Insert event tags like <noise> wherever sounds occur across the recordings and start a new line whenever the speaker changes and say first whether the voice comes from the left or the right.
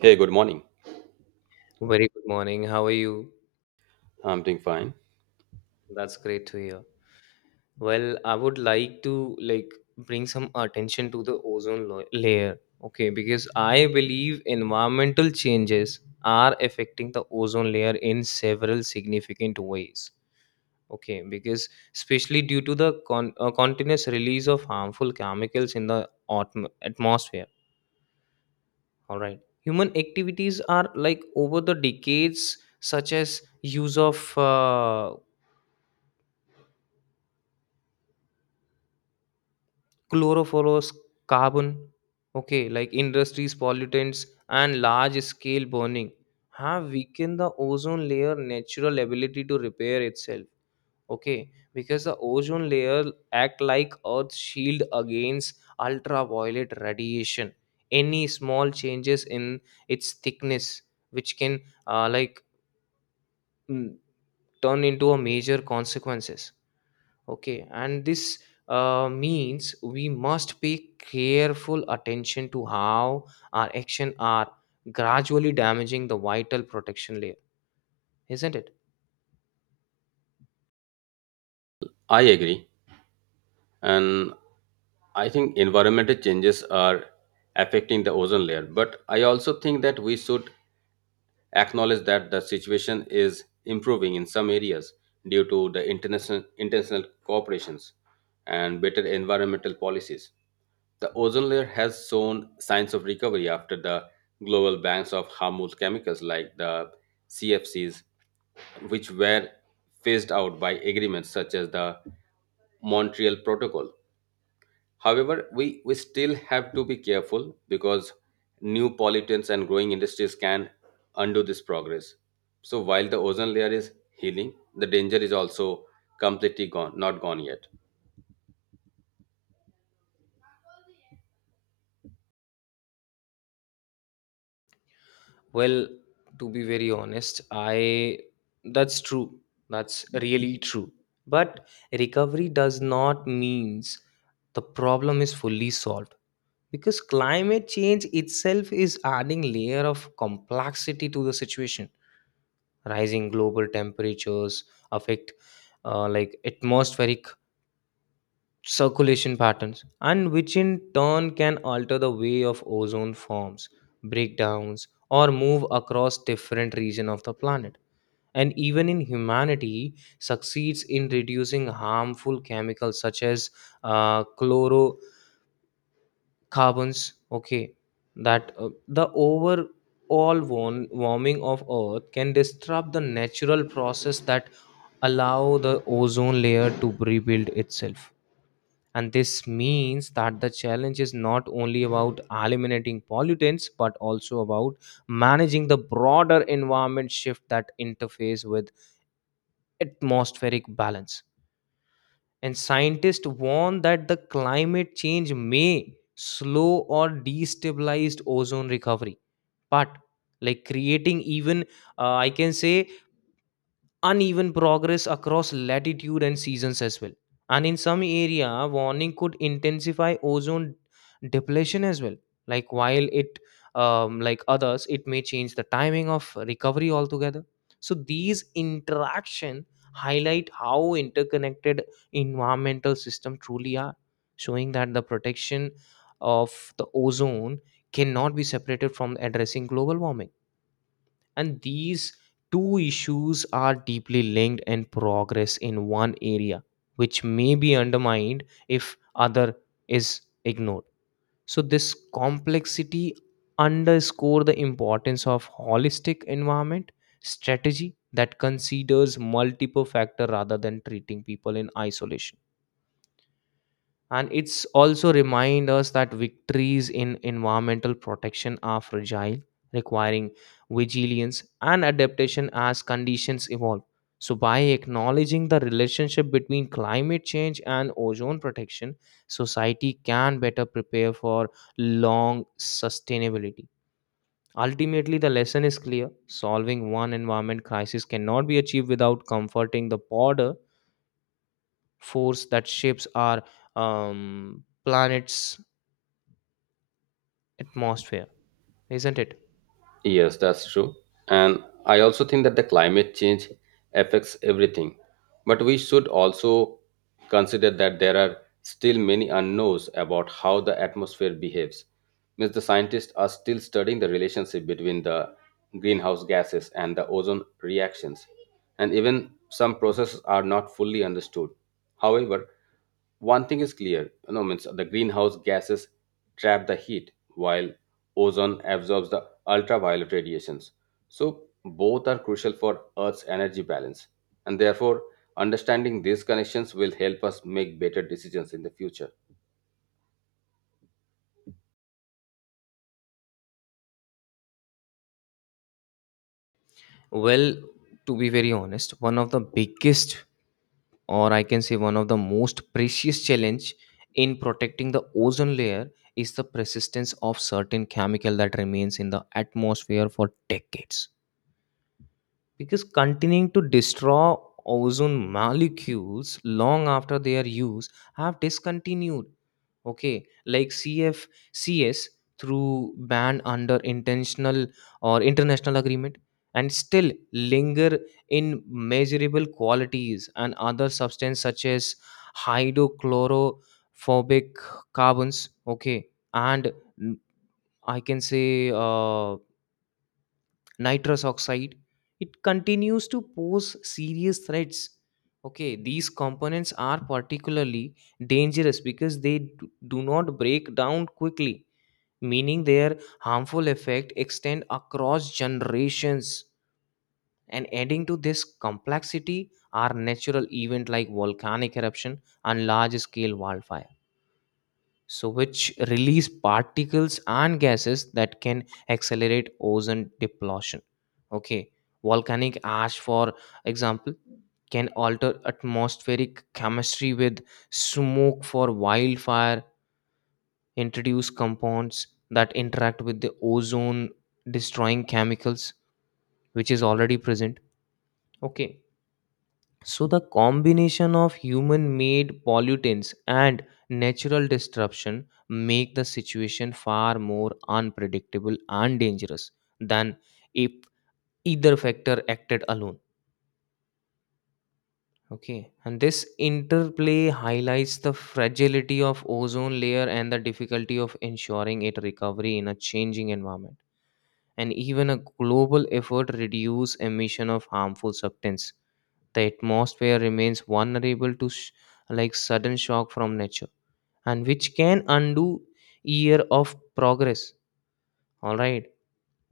right: Hey, good morning.
left: Very good morning. How are you?
right: I'm doing fine.
left: That's great to hear. Well, I would like to bring some attention to the ozone layer, okay? Because I believe environmental changes are affecting the ozone layer in several significant ways. Okay, because especially due to the continuous release of harmful chemicals in the atmosphere. All right. Human activities are like over the decades such as use of chlorophorus carbon, okay, like industries pollutants and large scale burning have weakened the ozone layer natural ability to repair itself, okay, because the ozone layer act like earth's shield against ultraviolet radiation. Any small changes in its thickness which can uh, like mm, turn into a major consequences. Okay, and this means we must pay careful attention to how our action are gradually damaging the vital protection layer, isn't it?
right: I agree. And I think environmental changes are affecting the ozone layer. But I also think that we should acknowledge that the situation is improving in some areas due to the international cooperations and better environmental policies. The ozone layer has shown signs of recovery after the global bans of harmful chemicals like the CFCs, which were phased out by agreements such as the Montreal Protocol. However, we still have to be careful because new pollutants and growing industries can undo this progress. So while the ozone layer is healing, the danger is also completely gone, not gone yet.
left: Well, to be very honest, I that's true. That's really true. But recovery does not means the problem is fully solved because climate change itself is adding layer of complexity to the situation. Rising global temperatures affect atmospheric circulation patterns and which in turn can alter the way of ozone forms, breakdowns or move across different region of the planet. And even in humanity succeeds in reducing harmful chemicals such as chlorocarbons, okay, that the overall warming of earth can disrupt the natural process that allow the ozone layer to rebuild itself. And this means that the challenge is not only about eliminating pollutants but also about managing the broader environment shift that interface with atmospheric balance. And scientists warn that the climate change may slow or destabilize ozone recovery. But like creating even I can say uneven progress across latitude and seasons as well, and in some area warning could intensify ozone depletion as well, like while it others it may change the timing of recovery altogether. So these interaction highlight how interconnected environmental system truly are, showing that the protection of the ozone cannot be separated from addressing global warming, and these two issues are deeply linked and progress in one area which may be undermined if other is ignored. So this complexity underscore the importance of holistic environment strategy that considers multiple factor rather than treating people in isolation, and it's also remind us that victories in environmental protection are fragile, requiring vigilance and adaptation as conditions evolve. So by acknowledging the relationship between climate change and ozone protection, society can better prepare for long sustainability. Ultimately the lesson is clear: solving one environment crisis cannot be achieved without comforting the broader force that shapes our planets atmosphere, isn't it?
right: Yes, that's true. And I also think that the climate change affects everything. But we should also consider that there are still many unknowns about how the atmosphere behaves. Means the scientists are still studying the relationship between the greenhouse gases and the ozone reactions. And even some processes are not fully understood. However, one thing is clear, you know, means the greenhouse gases trap the heat while ozone absorbs the ultraviolet radiations. So, both are crucial for Earth's energy balance, and therefore, understanding these connections will help us make better decisions in the future.
left: Well, to be very honest, one of the biggest, or I can say one of the most precious challenge in protecting the ozone layer is the persistence of certain chemical that remains in the atmosphere for decades, because continuing to destroy ozone molecules long after their use have discontinued, okay, like cf cs through ban under intentional or international agreement and still linger in measurable qualities and other substance such as hydrochlorophobic carbons, okay, and mm, I can say nitrous oxide, it continues to pose serious threats. Okay, these components are particularly dangerous because they do not break down quickly, meaning their harmful effect extend across generations. And adding to this complexity are natural events like volcanic eruption and large scale wildfires, so which release particles and gases that can accelerate ozone depletion. Okay, volcanic ash for example can alter atmospheric chemistry, with smoke for wildfire introduce compounds that interact with the ozone destroying chemicals which is already present, okay. So the combination of human made pollutants and natural disruption make the situation far more unpredictable and dangerous than if either factor acted alone. Okay, and this interplay highlights the fragility of ozone layer and the difficulty of ensuring it recovery in a changing environment. And even a global effort reduce emission of harmful substance, the atmosphere remains vulnerable to sudden shock from nature, and which can undo year of progress. All right,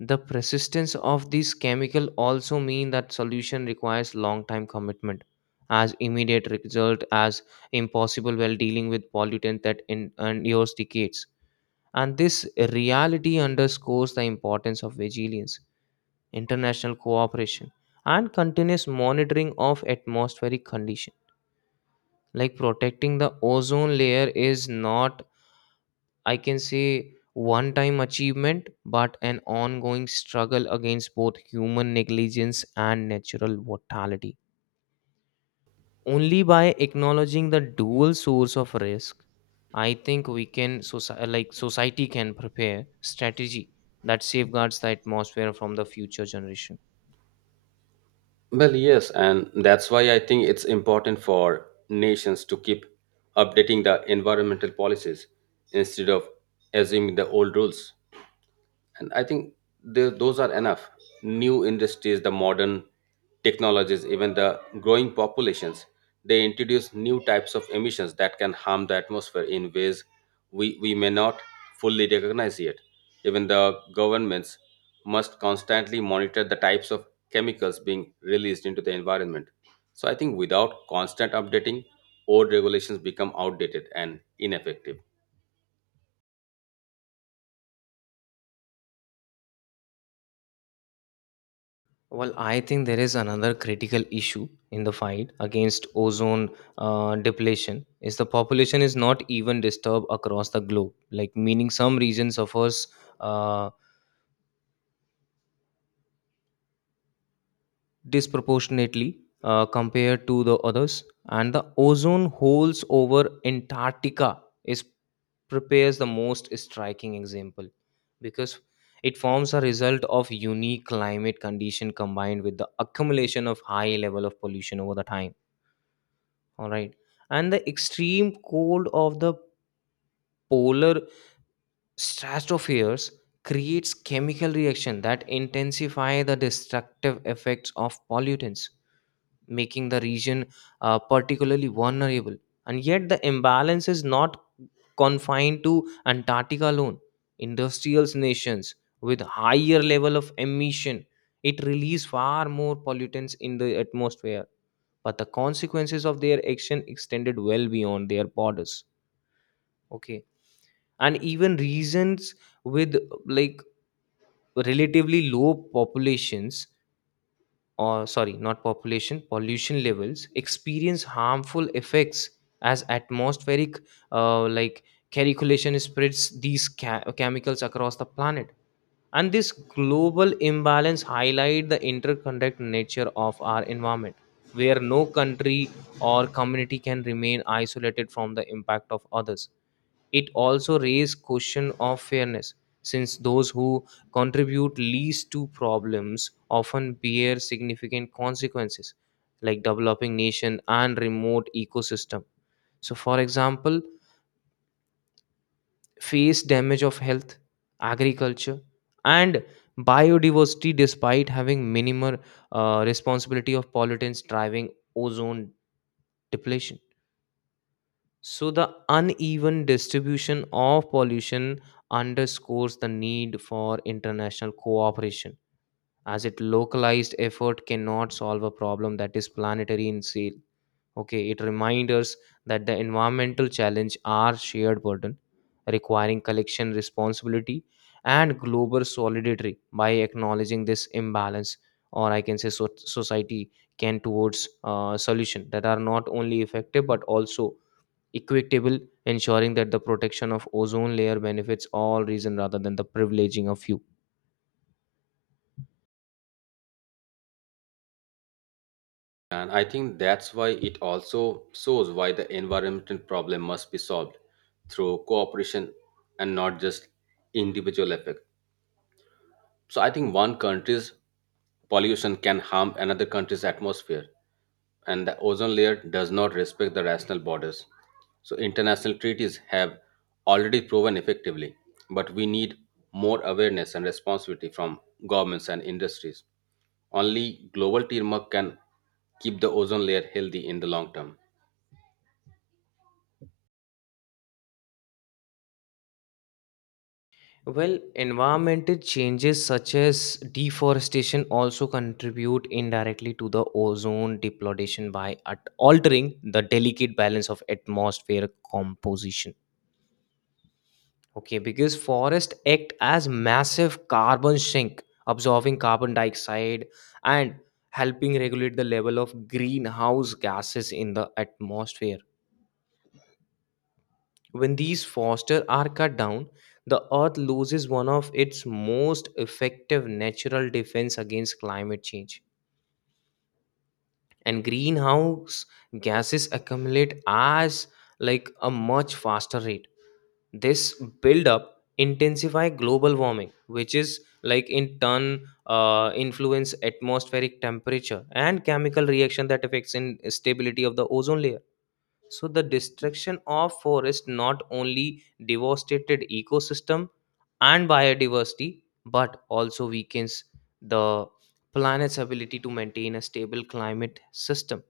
left: the persistence of these chemical also mean that solution requires long time commitment, as immediate result as impossible while dealing with pollutant that endures decades. And this reality underscores the importance of vigilance, international cooperation, and continuous monitoring of atmospheric condition. Like protecting the ozone layer is not, I can say, one time achievement, but an ongoing struggle against both human negligence and natural mortality. Only by acknowledging the dual source of risk, I think we can, society can prepare strategy that safeguards the atmosphere from the future generation.
right: Well, yes, and that's why I think it's important for nations to keep updating the environmental policies instead of assuming the old rules. And I think the, those are enough new industries, the modern technologies, even the growing populations, they introduce new types of emissions that can harm the atmosphere in ways we may not fully recognize yet. Even the governments must constantly monitor the types of chemicals being released into the environment. So I think without constant updating, old regulations become outdated and ineffective.
left: Well, I think there is another critical issue in the fight against ozone depletion is the population is not even disturbed across the globe, like meaning some region suffers uh, disproportionately compared to the others, and the ozone holes over Antarctica is prepares the most striking example because it forms a result of unique climate condition combined with the accumulation of high level of pollution over the time. All right. And the extreme cold of the polar stratospheres creates chemical reaction that intensify the destructive effects of pollutants, making the region particularly vulnerable. And yet the imbalance is not confined to Antarctica alone. Industrial nations with higher level of emission, it release far more pollutants in the atmosphere, but the consequences of their action extended well beyond their borders, okay. And even regions with like relatively low populations, or sorry not population pollution levels experience harmful effects as atmospheric uh, like calculation spreads these chemicals across the planet. And this global imbalance highlight the interconnected nature of our environment, where no country or community can remain isolated from the impact of others. It also raised question of fairness, since those who contribute least to problems often bear significant consequences, like developing nation and remote ecosystem, so for example face damage of health, agriculture, and biodiversity despite having minimal responsibility of pollutants driving ozone depletion. So the uneven distribution of pollution underscores the need for international cooperation, as it localized effort cannot solve a problem that is planetary in scale. Okay, it reminds us that the environmental challenge are shared burden, requiring collection responsibility and global solidarity. By acknowledging this imbalance, or I can say society can towards solution that are not only effective but also equitable, ensuring that the protection of ozone layer benefits all region rather than the privileging of few.
right: And I think that's why it also shows why the environmental problem must be solved through cooperation and not just individual effort. So I think one country's pollution can harm another country's atmosphere, and the ozone layer does not respect the rational borders. So international treaties have already proven effectively, but we need more awareness and responsibility from governments and industries. Only global teamwork can keep the ozone layer healthy in the long term.
left: Well, environmental changes such as deforestation also contribute indirectly to the ozone depletion by altering the delicate balance of atmosphere composition. Okay, because forests act as massive carbon sink, absorbing carbon dioxide and helping regulate the level of greenhouse gases in the atmosphere. When these foster are cut down, the earth loses one of its most effective natural defense against climate change. And greenhouse gases accumulate as like a much faster rate. This buildup intensify global warming, which is like in turn influence atmospheric temperature and chemical reaction that affects in stability of the ozone layer. So the destruction of forest not only devastated ecosystem and biodiversity but also weakens the planet's ability to maintain a stable climate system.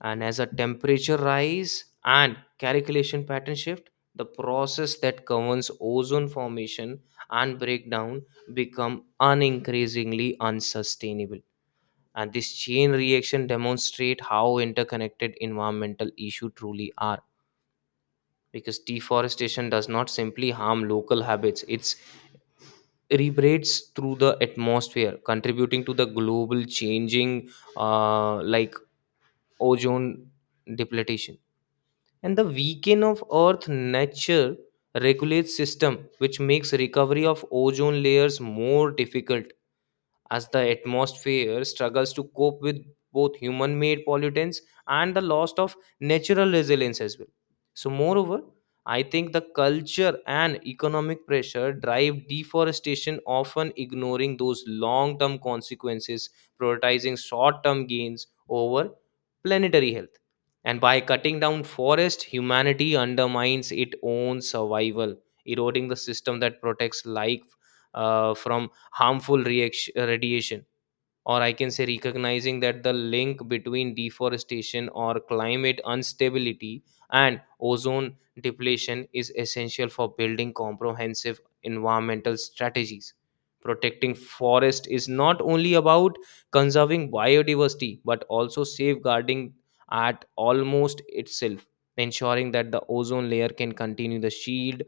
left: And as a temperature rise and calculation pattern shift, the process that governs ozone formation and breakdown become unincreasingly unsustainable. And this chain reaction demonstrate how interconnected environmental issues truly are, because deforestation does not simply harm local habits, it's reverberates through the atmosphere contributing to the global changing uh, like ozone depletion and the weakening of earth nature regulates system, which makes recovery of ozone layers more difficult as the atmosphere struggles to cope with both human made pollutants and the loss of natural resilience as well. So, moreover, I think the culture and economic pressure drive deforestation, often ignoring those long term consequences, prioritizing short term gains over planetary health. And by cutting down forest, humanity undermines its own survival, eroding the system that protects life from harmful reaction, radiation, or I can say recognizing that the link between deforestation or climate instability and ozone depletion is essential for building comprehensive environmental strategies. Protecting forest is not only about conserving biodiversity but also safeguarding at almost itself, ensuring that the ozone layer can continue to shield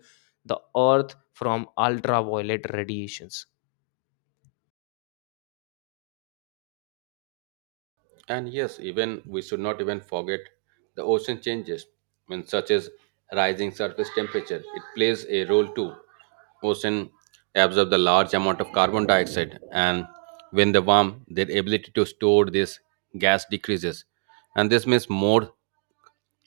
left: the earth from ultraviolet radiations.
right: And yes, even we should not even forget the ocean changes, when such as rising surface temperature. It plays a role too. Ocean absorb the large amount of carbon dioxide, and when they warm, their ability to store this gas decreases, and this means more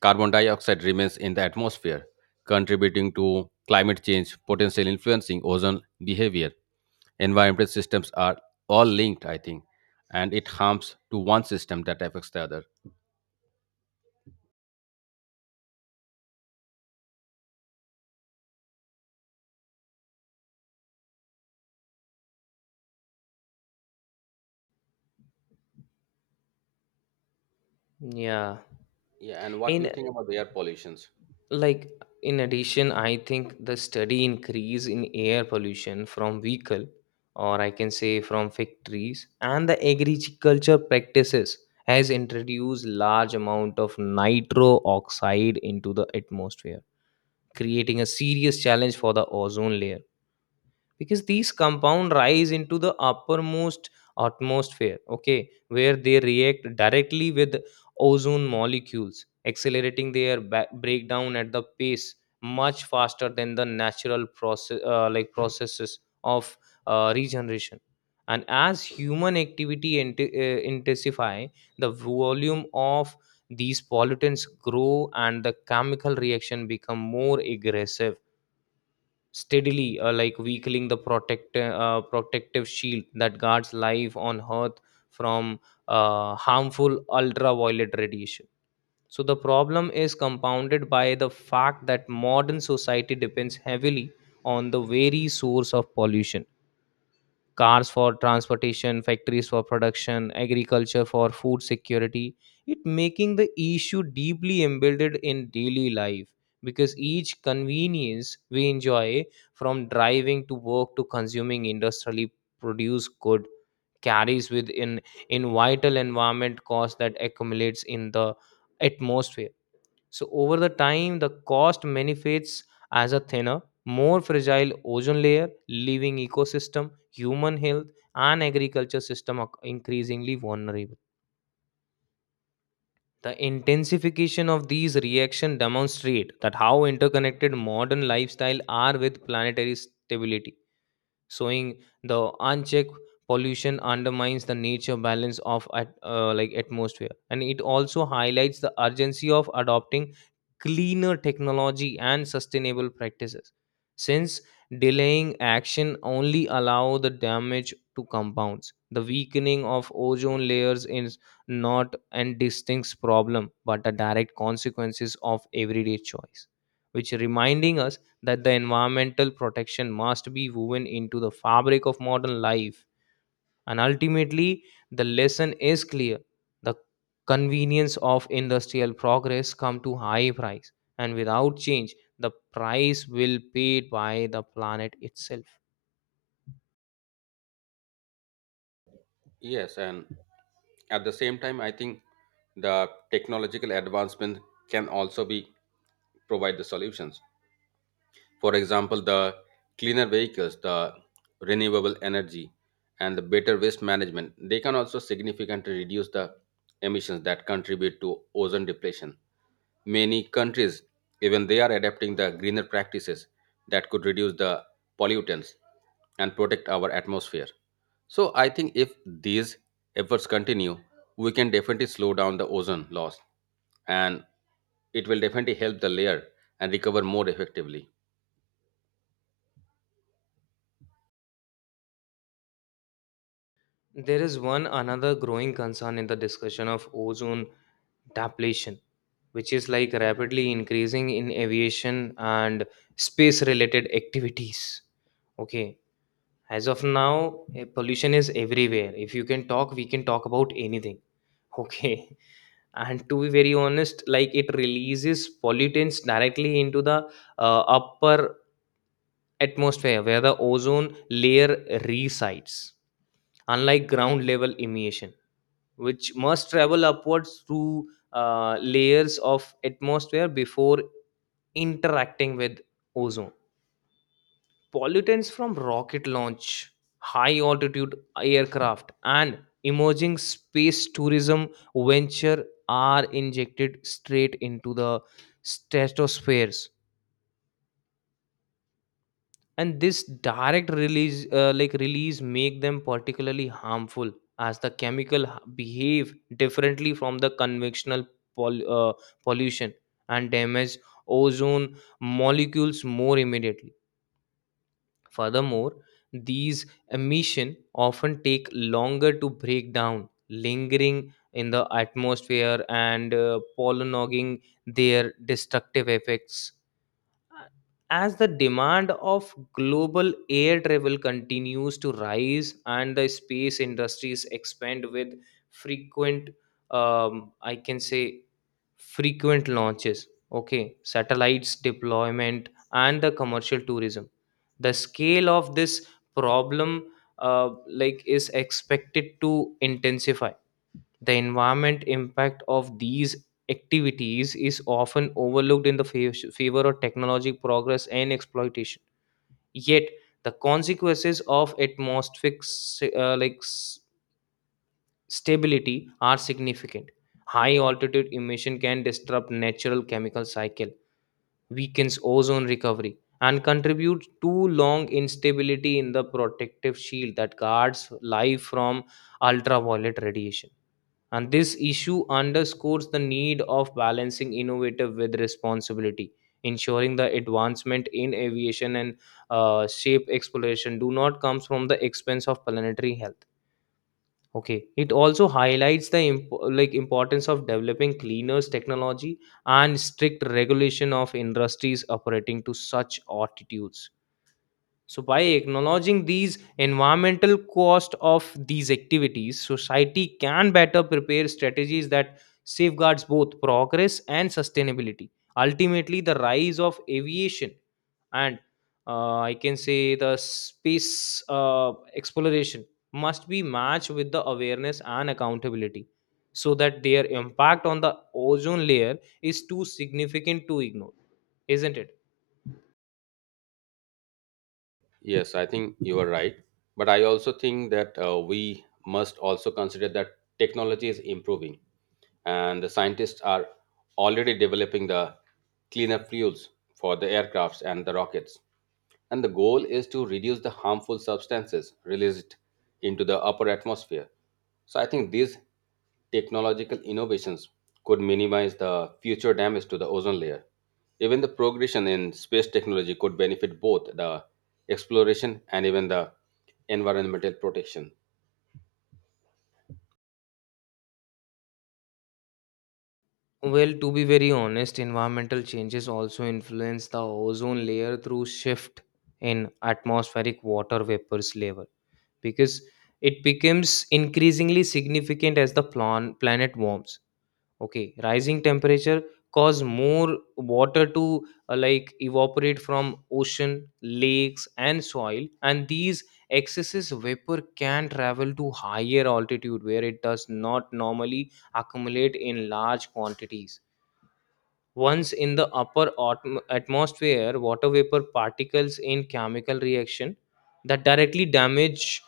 right: carbon dioxide remains in the atmosphere, contributing to climate change, potentially influencing ozone behavior. Environmental systems are all linked, I think, and it harms to one system that affects the other.
left: Yeah.
right: Yeah, and what do you
left: in
right: think about the air pollutions?
left: like in addition, I think the steady increase in air pollution from vehicle, or I can say from factories and the agriculture practices, has introduced large amount of nitro oxide into the atmosphere, creating a serious challenge for the ozone layer, because these compound rise into the uppermost atmosphere, okay, where they react directly with ozone molecules, accelerating their breakdown at the pace much faster than the natural process, like processes of regeneration. And as human activity inti intensify, the volume of these pollutants grow and the chemical reaction become more aggressive, steadily like weakening the protective shield that guards life on earth from harmful ultraviolet radiation. So the problem is compounded by the fact that modern society depends heavily on the very source of pollution: cars for transportation, factories for production, agriculture for food security. It making the issue deeply embedded in daily life, because each convenience we enjoy, from driving to work to consuming industrially produced good, carries with in vital environment cost that accumulates in the atmosphere. So over the time, the cost manifests as a thinner, more fragile ozone layer, leaving ecosystem, human health, and agriculture system increasingly vulnerable. The intensification of these reactions demonstrate that how interconnected modern lifestyle are with planetary stability, showing the unchecked pollution undermines the nature balance of like atmosphere, and it also highlights the urgency of adopting cleaner technology and sustainable practices, since delaying action only allow the damage to compounds. The weakening of ozone layers is not an distinct problem but a direct consequences of everyday choice, which reminding us that the environmental protection must be woven into the fabric of modern life. And ultimately, the lesson is clear. The convenience of industrial progress come to high price, and without change, the price will paid by the planet itself.
right: Yes, and at the same time, I think the technological advancement can also be provide the solutions. For example, the cleaner vehicles, the renewable energy, and the better waste management, they can also significantly reduce the emissions that contribute to ozone depletion. Many countries, even they are adapting the greener practices that could reduce the pollutants and protect our atmosphere. So I think if these efforts continue, we can definitely slow down the ozone loss, and it will definitely help the layer and recover more effectively.
left: There is one another growing concern in the discussion of ozone depletion, which is like rapidly increasing in aviation and space related activities. Okay, as of now, pollution is everywhere. If you can talk, we can talk about anything, okay. <laughs> And to be very honest, like, it releases pollutants directly into the upper atmosphere where the ozone layer resides, unlike ground level emission, which must travel upwards through layers of atmosphere before interacting with ozone. Pollutants from rocket launch, high altitude aircraft, and emerging space tourism venture are injected straight into the stratospheres, and this direct release, like release, make them particularly harmful, as the behave differently from the conventional pol- uh, pollution and damage ozone molecules more immediately. Furthermore, these emissions often take longer to break down, lingering in the atmosphere and prolonging their destructive effects. As the demand of global air travel continues to rise and the space industries expand with frequent, I can say, frequent launches, okay, satellites deployment, and the commercial tourism. The scale of this problem, is expected to intensify. The environment impact of these activities is often overlooked in the favor of technology progress and exploitation. Yet, the consequences of atmospheric, stability are significant. High altitude emission can disrupt natural chemical cycle, weakens ozone recovery, and contribute to long instability in the protective shield that guards life from ultraviolet radiation. And this issue underscores the need of balancing innovative with responsibility, ensuring the advancement in aviation and shape exploration do not comes from the expense of planetary health. Okay, it also highlights the importance of developing cleaners technology and strict regulation of industries operating to such altitudes. So by acknowledging these environmental cost of these activities, society can better prepare strategies that safeguards both progress and sustainability. Ultimately, the rise of aviation and I can say, the space exploration must be matched with the awareness and accountability, so that their impact on the ozone layer is too significant to ignore, isn't it?
right: Yes, I think you are right. But I also think that we must also consider that technology is improving and the scientists are already developing the cleaner fuels for the aircrafts and the rockets, and the goal is to reduce the harmful substances released into the upper atmosphere. So I think these technological innovations could minimize the future damage to the ozone layer. Even the progression in space technology could benefit both the exploration and even the environmental protection.
left: Well, to be very honest, environmental changes also influence the ozone layer through shift in atmospheric water vapors level, because it becomes increasingly significant as the planet warms. Okay, rising temperature cause more water to like evaporate from ocean, lakes and soil, and these excesses vapor can travel to higher altitude where it does not normally accumulate in large quantities. Once in the upper atmosphere, water vapor particles in chemical reaction that directly damage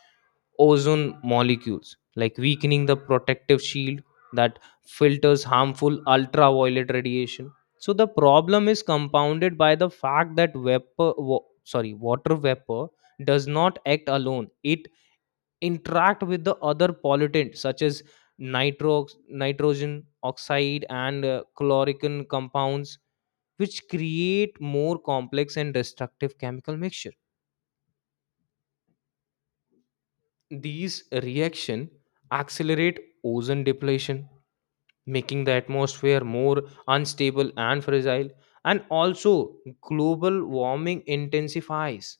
left: ozone molecules, like weakening the protective shield that filters harmful ultraviolet radiation. So the problem is compounded by the fact that water vapor does not act alone. It interact with the other pollutants such as nitrogen oxide and chlorine compounds, which create more complex and destructive chemical mixture. These reaction accelerate ozone depletion, making the atmosphere more unstable and fragile, and also global warming intensifies.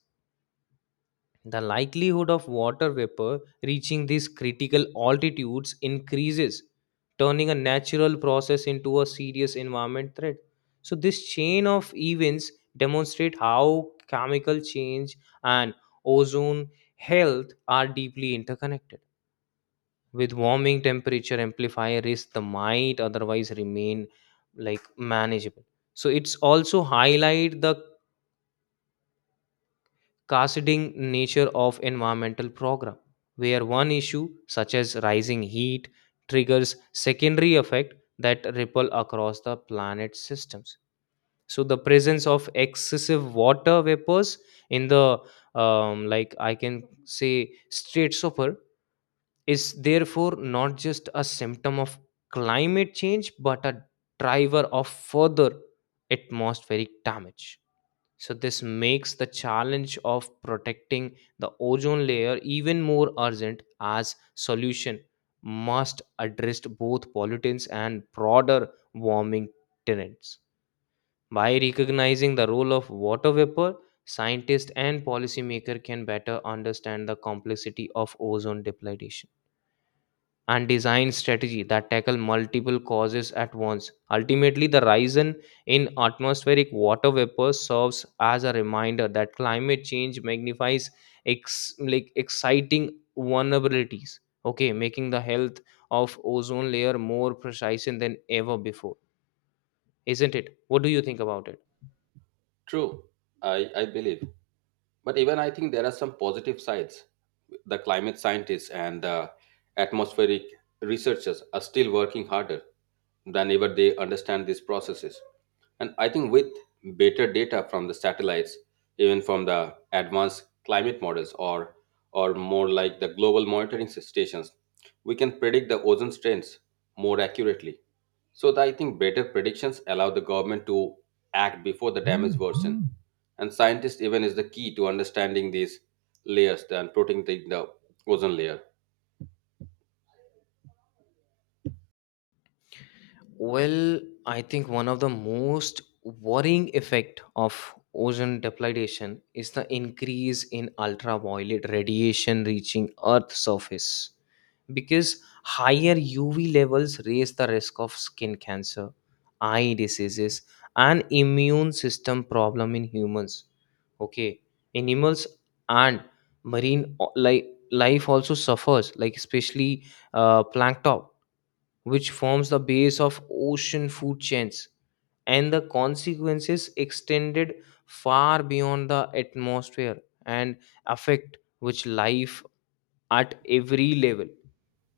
left: The likelihood of water vapor reaching these critical altitudes increases, turning a natural process into a serious environment threat. So, this chain of events demonstrate how chemical change and ozone health are deeply interconnected. With warming, temperature amplifier risk that might otherwise remain like manageable. So, it's also highlight the cascading nature of environmental program, where one issue such as rising heat triggers secondary effect that ripple across the planet systems. So the presence of excessive water vapors in the I can say, straight super is therefore not just a symptom of climate change but a driver of further atmospheric damage. So this makes the challenge of protecting the ozone layer even more urgent, as solution must address both pollutants and broader warming tenets. By recognizing the role of water vapor, scientists and policymakers can better understand the complexity of ozone depletion and design strategy that tackle multiple causes at once. Ultimately, the rise in atmospheric water vapor serves as a reminder that climate change magnifies ex, like exciting vulnerabilities. Okay, making the health of ozone layer more precise than ever before, isn't it? What do you think about it?
right: True, I believe. But even I think there are some positive sides. The climate scientists and the atmospheric researchers are still working harder than ever they understand these processes. And I think with better data from the satellites, even from the advanced climate models, or more like the global monitoring s- stations, we can predict the ozone strains more accurately. So that I think better predictions allow the government to act before the damage worsen. And scientists even is the key to understanding these layers and protecting the ozone layer.
left: Well, I think one of the most worrying effect of ozone depletion is the increase in ultraviolet radiation reaching Earth's surface, because higher UV levels raise the risk of skin cancer, eye diseases, and immune system problem in humans. Okay, animals and life also suffers, like especially plankton, which forms the base of ocean food chains, and the consequences extended far beyond the atmosphere and affect which life at every level,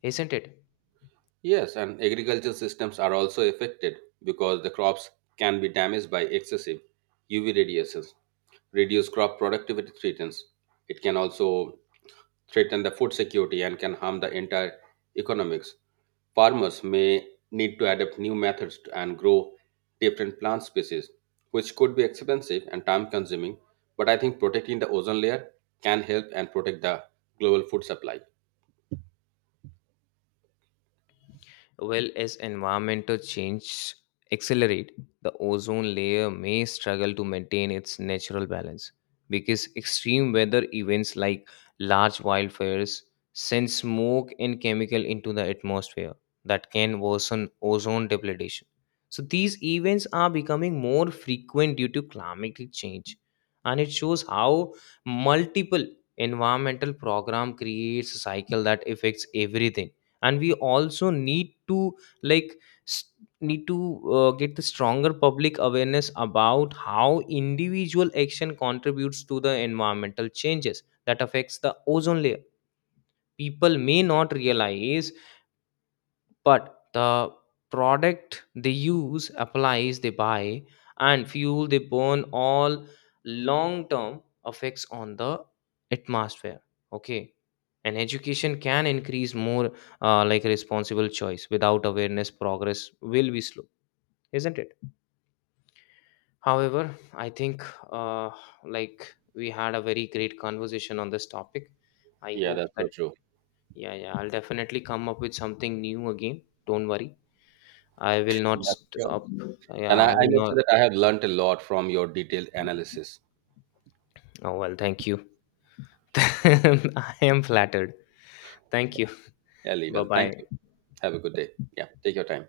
left: isn't it?
right: Yes, and agricultural systems are also affected because the crops can be damaged by excessive UV radiations, reduce crop productivity threatens. It can also threaten the food security and can harm the entire economics. Farmers may need to adapt new methods to- and grow different plant species, which could be expensive and time consuming, but I think protecting the ozone layer can help and protect the global food supply.
left: Well, as environmental change accelerate, the ozone layer may struggle to maintain its natural balance, because extreme weather events like large wildfires send smoke and chemical into the atmosphere that can worsen ozone depletion. So these events are becoming more frequent due to climatic change, and it shows how multiple environmental program creates a cycle that affects everything. And we also need to, like s- need to get the stronger public awareness about how individual action contributes to the environmental changes that affects the ozone layer. People may not realize, but the product they use, applies they buy, and fuel they burn all long term effects on the atmosphere. Okay, and education can increase more like responsible choice. Without awareness, progress will be slow, isn't it? However, I think, uh, like we had a very great conversation on this topic. I
right: Yeah,
left: hope
right: that's
left: that,
right: so true.
left: yeah, I'll definitely come up with something new again. Don't worry, I will not
right: Yeah, sure.
left: stop.
right: And
left: Yeah,
right: I,
left: I
right: I
left: will
right: must say
left: not.
right: that I have learnt a lot from your detailed analysis.
left: Oh, well, thank you. <laughs> I am flattered. Thank
right: Yeah,
left: you.
right: really
left: Bye
right: well. Thank
left: bye.
right: you. Have a good day. Yeah, take your time.